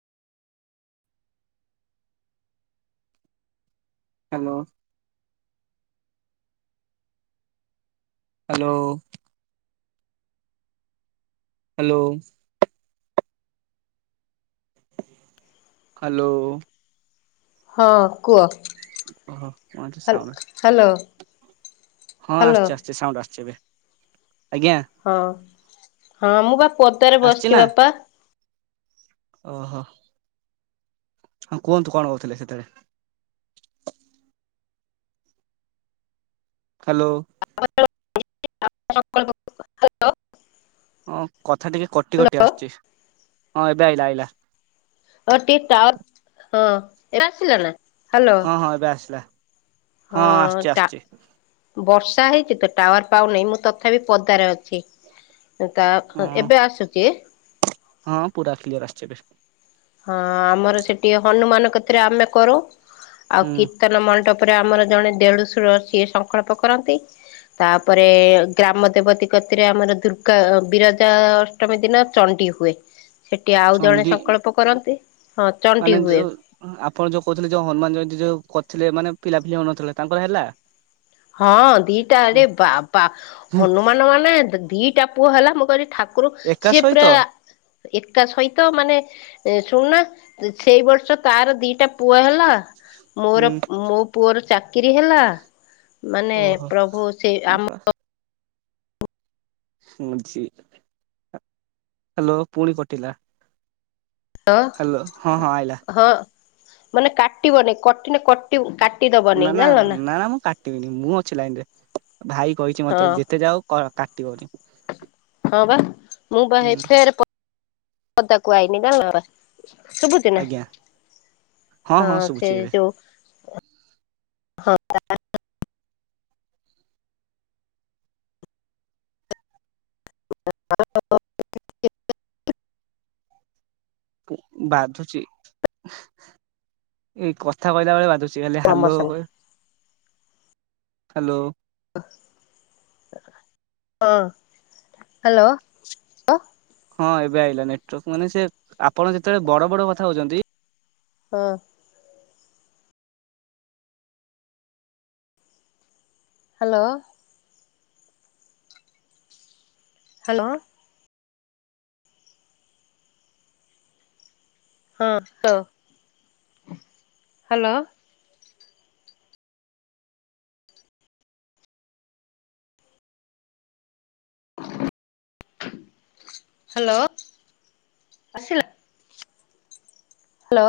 Hello. Hello. Hello. Hello. ହଁ କୁହ। ଓହୋ ମୁଁ କହୁଚି ହାଲ ସାଉଣ୍ଡ ହାଲୋ ଆ ହଁ ହାଲୋ ଆସୂଛି ଆସୂଛି ସାଉଣ୍ଡ ଆସୂଛି ଏବେ ଆଜ୍ଞା। ହଁ ହଁ ମୁଁ ପା ପଦାରେ ଆସିଛି ନା ବସିଛି ବାପା। ଓହୋ କୁହନ୍ତୁ କଣ କହୁଥିଲେ ସେତେବେଳେ? ହ୍ୟାଲୋ। [unintelligible] ହେଲୋ। ହଁ କଥା ଟିକେ କଟି କଟି ଆଶୁଛି ହଁ ଏବେ ଆଇଲା ଆଇଲା। ଆମର ଟିକେ ଟାୱାର ହଁ ଏବେ ଆସିଲା ନା? ହାଲୋ ହଁ ହଁ ଏବେ ଆସିଲା। ହଁ ଆସୁଛି ଟା ଆସୁଛି ବର୍ଷା ହେଇଛି ତ ଟାୱାର ପାଉନାହିଁ ମୁଁ ତଥାପି ପଦାରେ ଅଛି। ତା ଖ ହଁ ଏବେ ଆସୁଛି? ହଁ ପୁରା କ୍ଲିୟର ଆଶୁଛି ଏବେ। ହଁ ଆମର ସେଠି ହନୁମାନ କତିରେ ଆମେ କରୁ ଆଉ ହୁଁ କୀର୍ତ୍ତନ ମଣ୍ଡପ ତାପରେ ଆମର ଜଣେ ଦେଢଶୁର ସିଏ ସଂକଳ୍ପ କରନ୍ତି ତାପରେ ଗ୍ରାମ ଦେବତୀ କତିରେ ଆମର ଦୁର୍ଗା ବିରଜା ଅଷ୍ଟମୀ ଦିନ ଚଣ୍ଡି ହୁଏ ସେଠି ଆଉ ଜଣେ ଚଣ୍ଡି ସଂକଳ୍ପ କରନ୍ତି ହଁ ଚଣ୍ଡି ମାନେ ହୁଏ। ଯୋଉ ଆପଣ ଯୋଉ କହୁଥିଲେ ଯୋଉ ହନୁମାନ ଜୟନ୍ତୀ ଯୋଉ କରିଥିଲେ ମାନେ ପିଲା ଫିଲି ହୋଉନଥିଲା ତାଙ୍କର ହେଲା? ହଁ ଦିଟାରେ ବା ବା ହନୁମାନ ମାନେ ଦି ଦିଟା ପୁଅ ହେଲା ମୁଁ କହିଲି ଠାକୁ କୁର ଏକା ସେ ସହିତ ପୁରା ଏକା ସହିତ ମାନେ ଶୁଣୁନା ସେଇ ବର୍ଷ ତାର ଦିଟା ପୁଅ ହେଲା ହୁଁ ମୋର ମୋ ପୁଅର ଚାକିରି ହେଲା ମାନେ ଓହୋ ପ୍ରଭୁ ସେ ଆମ ମୁଁ ଜି ହାଲୋ ପୁଣି କଟିଲା। ହାଲୋ ହଁ ହଁ ଆଇଲା। ହଁ ମାନେ କାଟିବନି କଟିନେ କଟି କାଟିଦବନି ଜାଣିଲ ନା। ଟିବିନି ମୁଁ ଅଛି ଲାଇନରେ ଭାଇ କହିଛି ମତେ ହଁ ଯେତେ ଯାହା ହଉ କ କାଟିବନି। ହଁ ବା ମୁଁ ବା ହୁଁ ଏଥି ଫେରେ ପଦାକୁ ଆଇଲି ଜାଣିଲନା। ଶୁଭୁଛି ନା ଆଜ୍ଞା ହଁ ସେ ଯୋଉ ହଁ ତା [unintelligible] ବାଧୁଛି ଏଇ କଥା କହିଲା ବେଳେ ବାଧୁଛି। ସେ ଖାଲି ହାଲୋ ପ୍ରମୋସନ କହେ ହାଲୋ। ହଁ ହାଲୋ। ହଁ ଏବେ ଆଇଲା ନେଟୱାର୍କ ମାନେ ସେ ଆପଣ ଯେତେବେଳେ ବଡ ବଡ କଥା କହୁଛନ୍ତି ହଁ। ହାଲୋ। ହାଲୋ। ହଁ ହାଲୋ ହାଲୋ। ହାଲୋ ଆସିଲ